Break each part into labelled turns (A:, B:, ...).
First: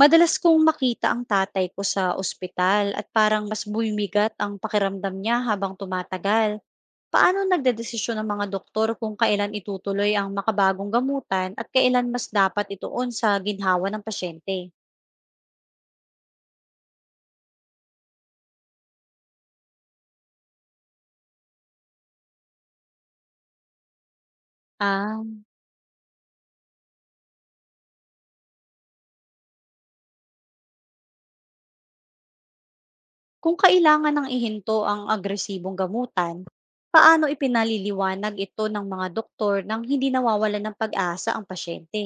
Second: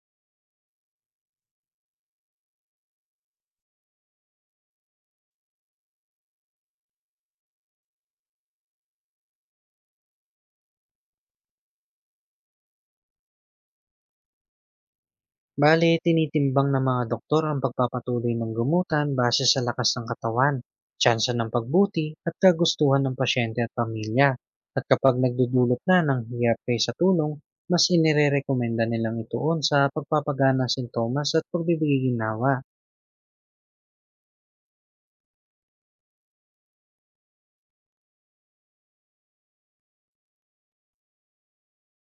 A: Madalas kong makita ang tatay ko sa ospital at parang mas bumibigat ang pakiramdam niya habang tumatagal. Paano nagdedesisyon ang mga doktor kung kailan itutuloy ang makabagong gamutan at kailan mas dapat ituon sa ginhawa ng pasyente?
B: Bale, tinitimbang ng mga doktor ang pagpapatuloy ng gumutan base sa lakas ng katawan, tsansa ng pagbuti, at kagustuhan ng pasyente at pamilya. At kapag
A: Ah,
B: nagdudulot na ng hirap kaysa tulong, mas inirerekomenda nilang ituon sa pagpapagana ng sintomas at pagbibigay ginawa.
A: kung kailangan ng ihinto ang agresibong gamutan, paano ipinaliliwanag ito ng mga doktor nang hindi nawawala ng pag-asa ang pasyente?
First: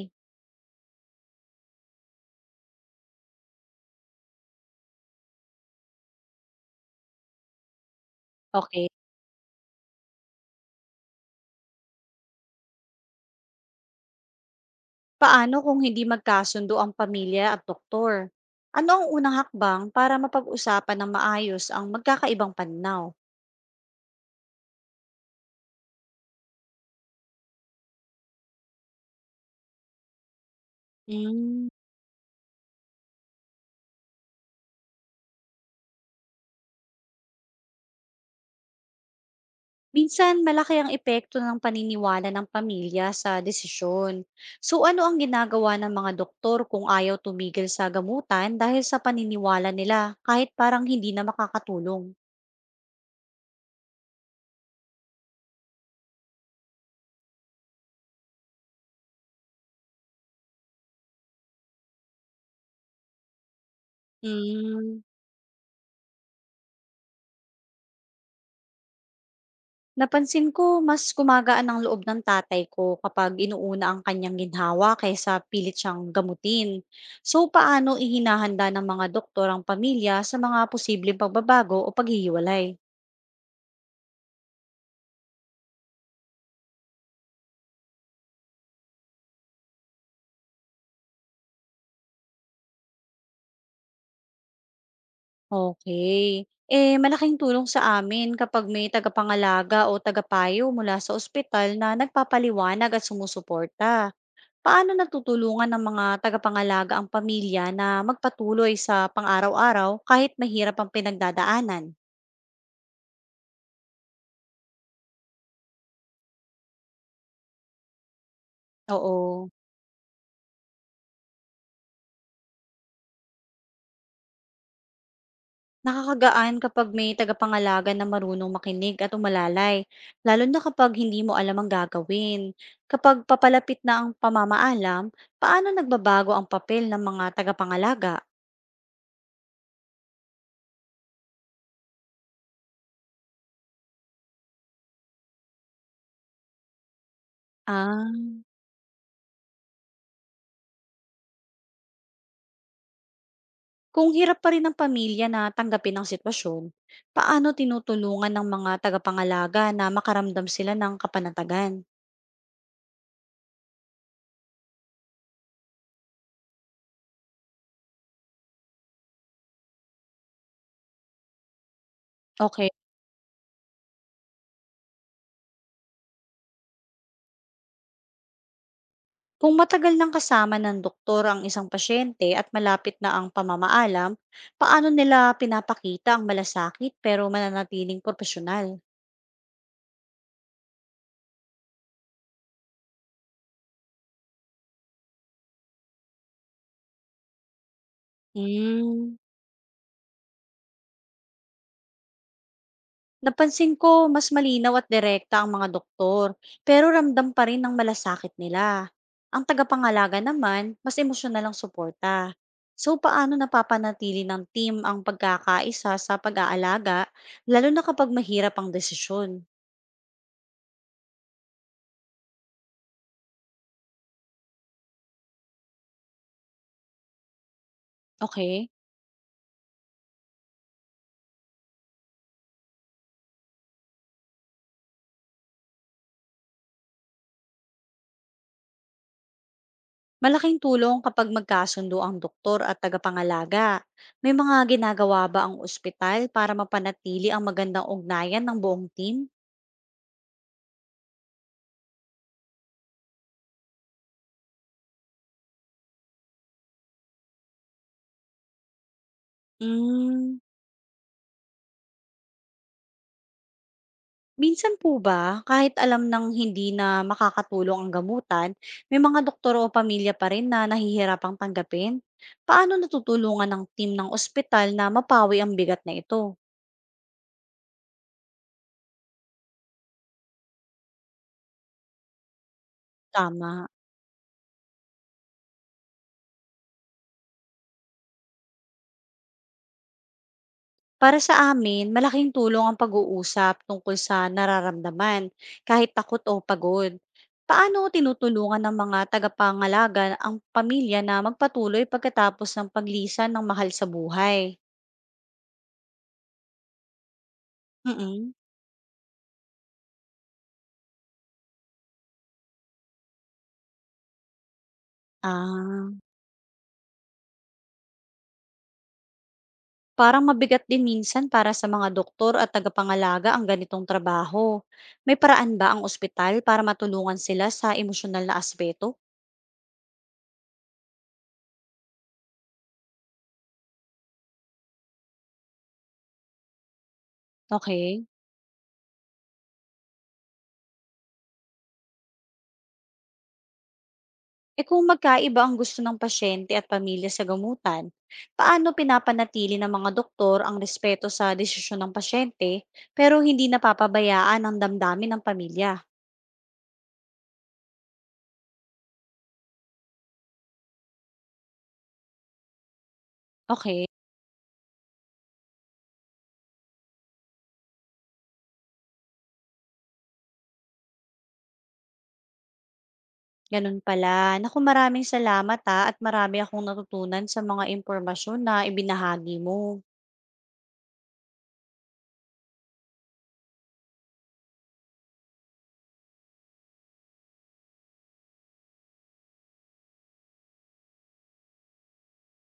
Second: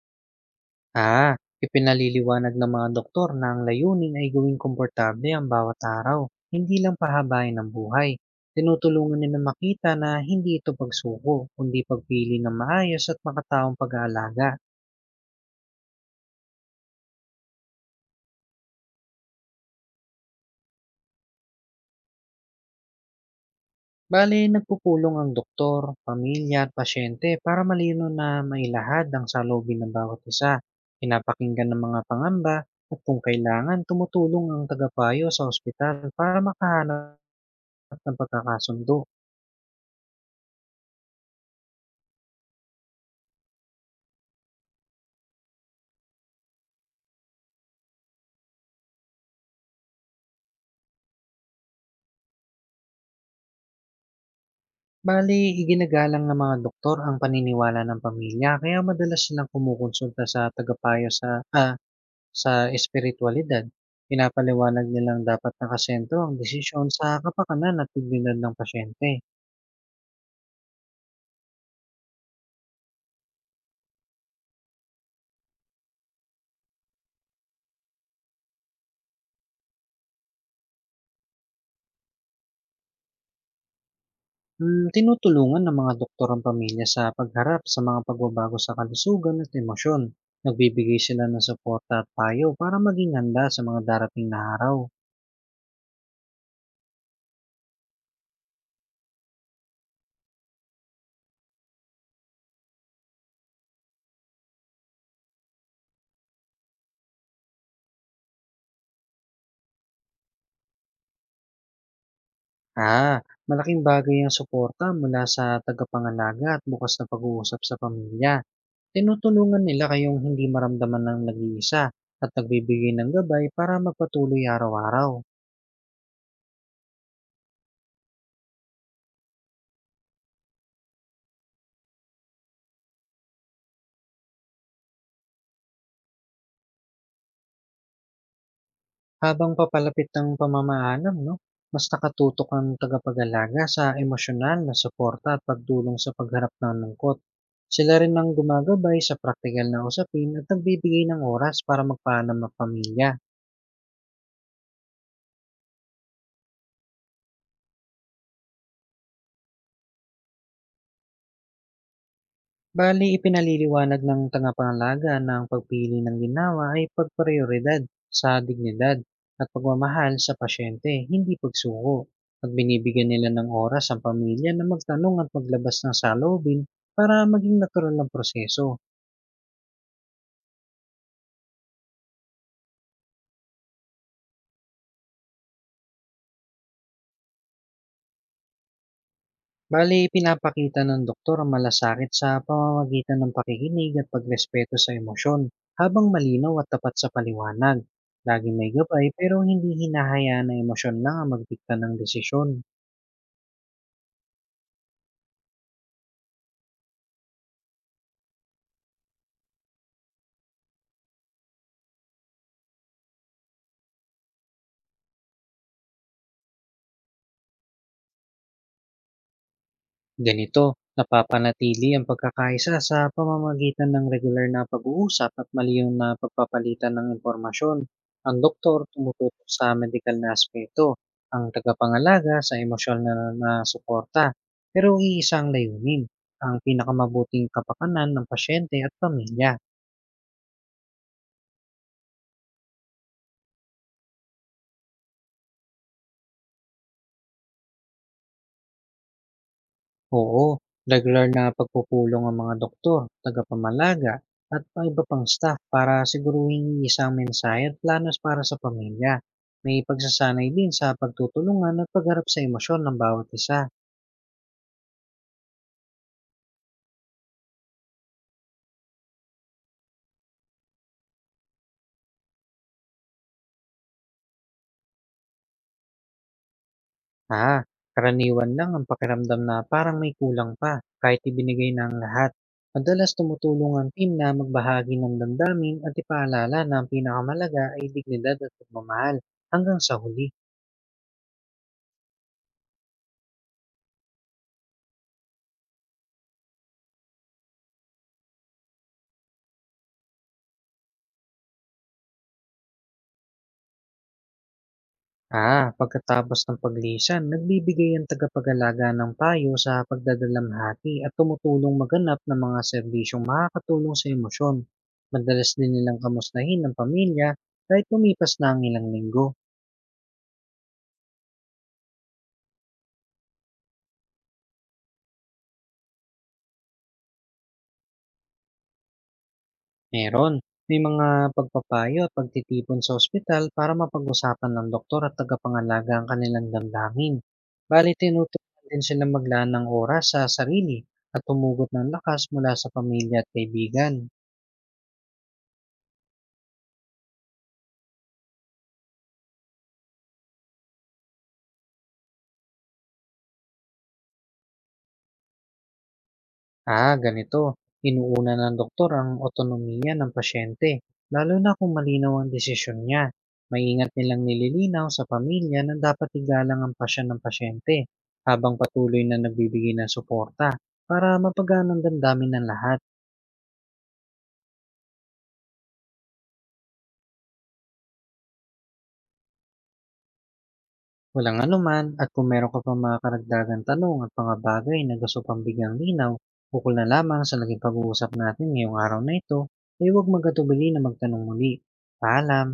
B: Ah, Ipinaliliwanag ng mga doktor na ang layunin ay gawing komportable ang bawat araw, hindi lang pahabain ang buhay.
A: Okay.
B: Tinutulungan nila makita na hindi ito pagsuko, kundi pagpili ng maayos at makataong pag-aalaga.
A: Paano kung hindi magkasundo ang pamilya at doktor? Ano ang unang hakbang para mapag-usapan ng maayos ang magkakaibang pananaw?
B: Bale, nagpupulong ang doktor, pamilya at pasyente para malino na mailahad ang salubin ng bawat isa.
A: Mm,
B: Pinapakinggan ng mga pangamba at kung kailangan, tumutulong ang tagapayo sa ospital para makahanap ng pagkakasundo.
A: Minsan, malaki ang epekto ng paniniwala ng pamilya sa desisyon. So ano ang ginagawa ng mga doktor kung ayaw tumigil sa gamutan dahil sa paniniwala nila kahit parang hindi na makakatulong?
B: Bali, iginagalang ng mga doktor ang paniniwala ng pamilya kaya madalas silang kumukonsulta sa tagapayo sa sa espiritualidad. Pinapaliwanag
A: Mm.
B: nilang dapat nakasentro ang desisyon sa kapakanan at dignidad ng pasyente.
A: Napansin ko mas gumagaan ang loob ng tatay ko kapag inuuna ang kanyang ginhawa kaysa pilit siyang gamutin. So paano ihinahanda ng mga doktor ang pamilya sa mga posibleng pagbabago o paghihiwalay?
B: Tinutulungan ng mga doktor ang pamilya sa pagharap sa mga pagbabago sa kalusugan at emosyon. Nagbibigay sila ng suporta at payo para maging handa sa mga darating na araw.
A: Okay. Eh, malaking tulong sa amin kapag may tagapangalaga o tagapayo mula sa ospital na nagpapaliwanag at sumusuporta. Paano natutulungan ng mga tagapangalaga ang pamilya na magpatuloy sa pang-araw-araw kahit mahirap ang pinagdadaanan?
B: Malaking bagay ang suporta mula sa tagapangalaga at bukas na pag-uusap sa pamilya.
A: Oo,
B: Tinutulungan nila kayong hindi maramdaman ng nag-iisa at nagbibigay ng gabay para magpatuloy araw-araw.
A: nakakagaan kapag may tagapangalaga na marunong makinig at umalalay, lalo na kapag hindi mo alam ang gagawin. Kapag papalapit na ang pamamaalam, paano nagbabago ang papel ng mga tagapangalaga?
B: Habang papalapit ng pamamaalam, no? Mas nakatutok ang tagapag-alaga sa emosyonal na suporta at pagdulong sa pagharap ng lungkot. Sila rin ang
A: Ah,
B: gumagabay sa praktikal na usapin at nagbibigay ng oras para magpaalam ng pamilya.
A: kung hirap pa rin ang pamilya na tanggapin ang sitwasyon, paano tinutulungan ng mga tagapangalaga na makaramdam sila ng kapanatagan?
B: Bali, ipinaliliwanag ng tagapangalaga na ang pagpili ng ginawa ay pagprioridad sa dignidad at pagmamahal sa pasyente, hindi pagsuko. At
A: Okay.
B: binibigyan nila ng oras ang pamilya na magtanong at maglabas ng saloobin para maging natural ang proseso.
A: Kung matagal nang kasama ng doktor ang isang pasyente at malapit na ang pamamaalam, paano nila pinapakita ang malasakit pero mananatiling profesional?
B: Bali, pinapakita ng doktor ang malasakit sa pamamagitan ng pakikinig at pagrespeto sa emosyon habang malinaw at tapat sa paliwanag. Laging may gabay
A: Mm,
B: pero hindi hinahayaan na emosyon lang ang magdikta ng desisyon.
A: Napansin ko mas malinaw at direkta ang mga doktor, pero ramdam pa rin ang malasakit nila. Ang tagapangalaga naman, mas emosyonal ang suporta. So paano napapanatili ng team ang pagkakaisa sa pag-aalaga, lalo na kapag mahirap ang desisyon?
B: Ganito, napapanatili ang pagkakaisa sa pamamagitan ng regular na pag-uusap at maliyong na pagpapalitan ng impormasyon. Ang
A: Okay.
B: doktor tumututok sa medikal na aspeto, ang tagapangalaga sa emosyonal na suporta. Pero iisa ang layunin, ang pinakamabuting kapakanan ng pasyente at pamilya.
A: Malaking tulong kapag magkasundo ang doktor at tagapangalaga. May mga ginagawa ba ang ospital para mapanatili ang magandang ugnayan ng buong team?
B: Oo, regular na pagpupulong ang mga doktor, tagapamalaga, at mga iba pang staff para siguruhin isang mensahe at planos para sa pamilya. May
A: Mm,
B: pagsasanay din sa pagtutulungan at pagharap sa emosyon ng bawat isa.
A: minsan po ba, kahit alam ng hindi na makakatulong ang gamutan, may mga doktor o pamilya pa rin na nahihirapang tanggapin? Paano natutulungan ng team ng ospital na mapawi ang bigat na ito?
B: Ah, Karaniwan lang ang pakiramdam na parang may kulang pa kahit ibinigay na ang lahat. Madalas
A: Tama.
B: tumutulong ang team na magbahagi ng damdamin at ipaalala na ang pinakamalaga ay dignidad at pagmamahal hanggang sa huli.
A: Para sa amin, malaking tulong ang pag-uusap tungkol sa nararamdaman, kahit takot o pagod. Paano tinutulungan ng mga tagapangalaga ang pamilya na magpatuloy pagkatapos ng paglisan ng mahal sa buhay?
B: Pagkatapos ng paglisan, nagbibigay ang
A: Mm-mm.
B: tagapag-alaga ng payo sa pagdadalamhati at tumutulong maganap ng mga serbisyong makakatulong sa emosyon. Madalas din
A: Ah,
B: nilang kamustahin ng pamilya kahit lumipas na ang ilang linggo.
A: parang mabigat din minsan para sa mga doktor at tagapangalaga ang ganitong trabaho. May paraan ba ang ospital para matulungan sila sa emosyonal na aspeto?
B: Meron, may mga pagpapayo at pagtitipon sa ospital para mapag-usapan ng doktor at tagapangalaga ang kanilang damdamin. Bali,
A: Okay.
B: tinutulungan din silang maglaan ng oras sa sarili at tumugot ng lakas mula sa pamilya at kaibigan.
A: E kung magkaiba ang gusto ng pasyente at pamilya sa gamutan, paano pinapanatili ng mga doktor ang respeto sa desisyon ng pasyente pero hindi napapabayaan ang damdamin ng pamilya?
B: Ganito. Inuuna ng doktor ang otonomiya ng pasyente, lalo na kung malinaw ang desisyon niya.
A: Okay,
B: Maingat nilang nililinaw sa pamilya na dapat igalang ang pasya ng pasyente habang patuloy na nagbibigay ng suporta para mapagaan ang damdamin ng lahat.
A: ganun pala. Naku, maraming salamat ha at marami akong natutunan sa mga impormasyon na ibinahagi mo.
B: Walang anuman at kung meron ka pa mga karagdagang tanong at mga bagay na gusto pang bigyang linaw, ukol na lamang sa naging pag-uusap natin ngayong araw na ito, ay huwag magatubili na magtanong muli. Paalam!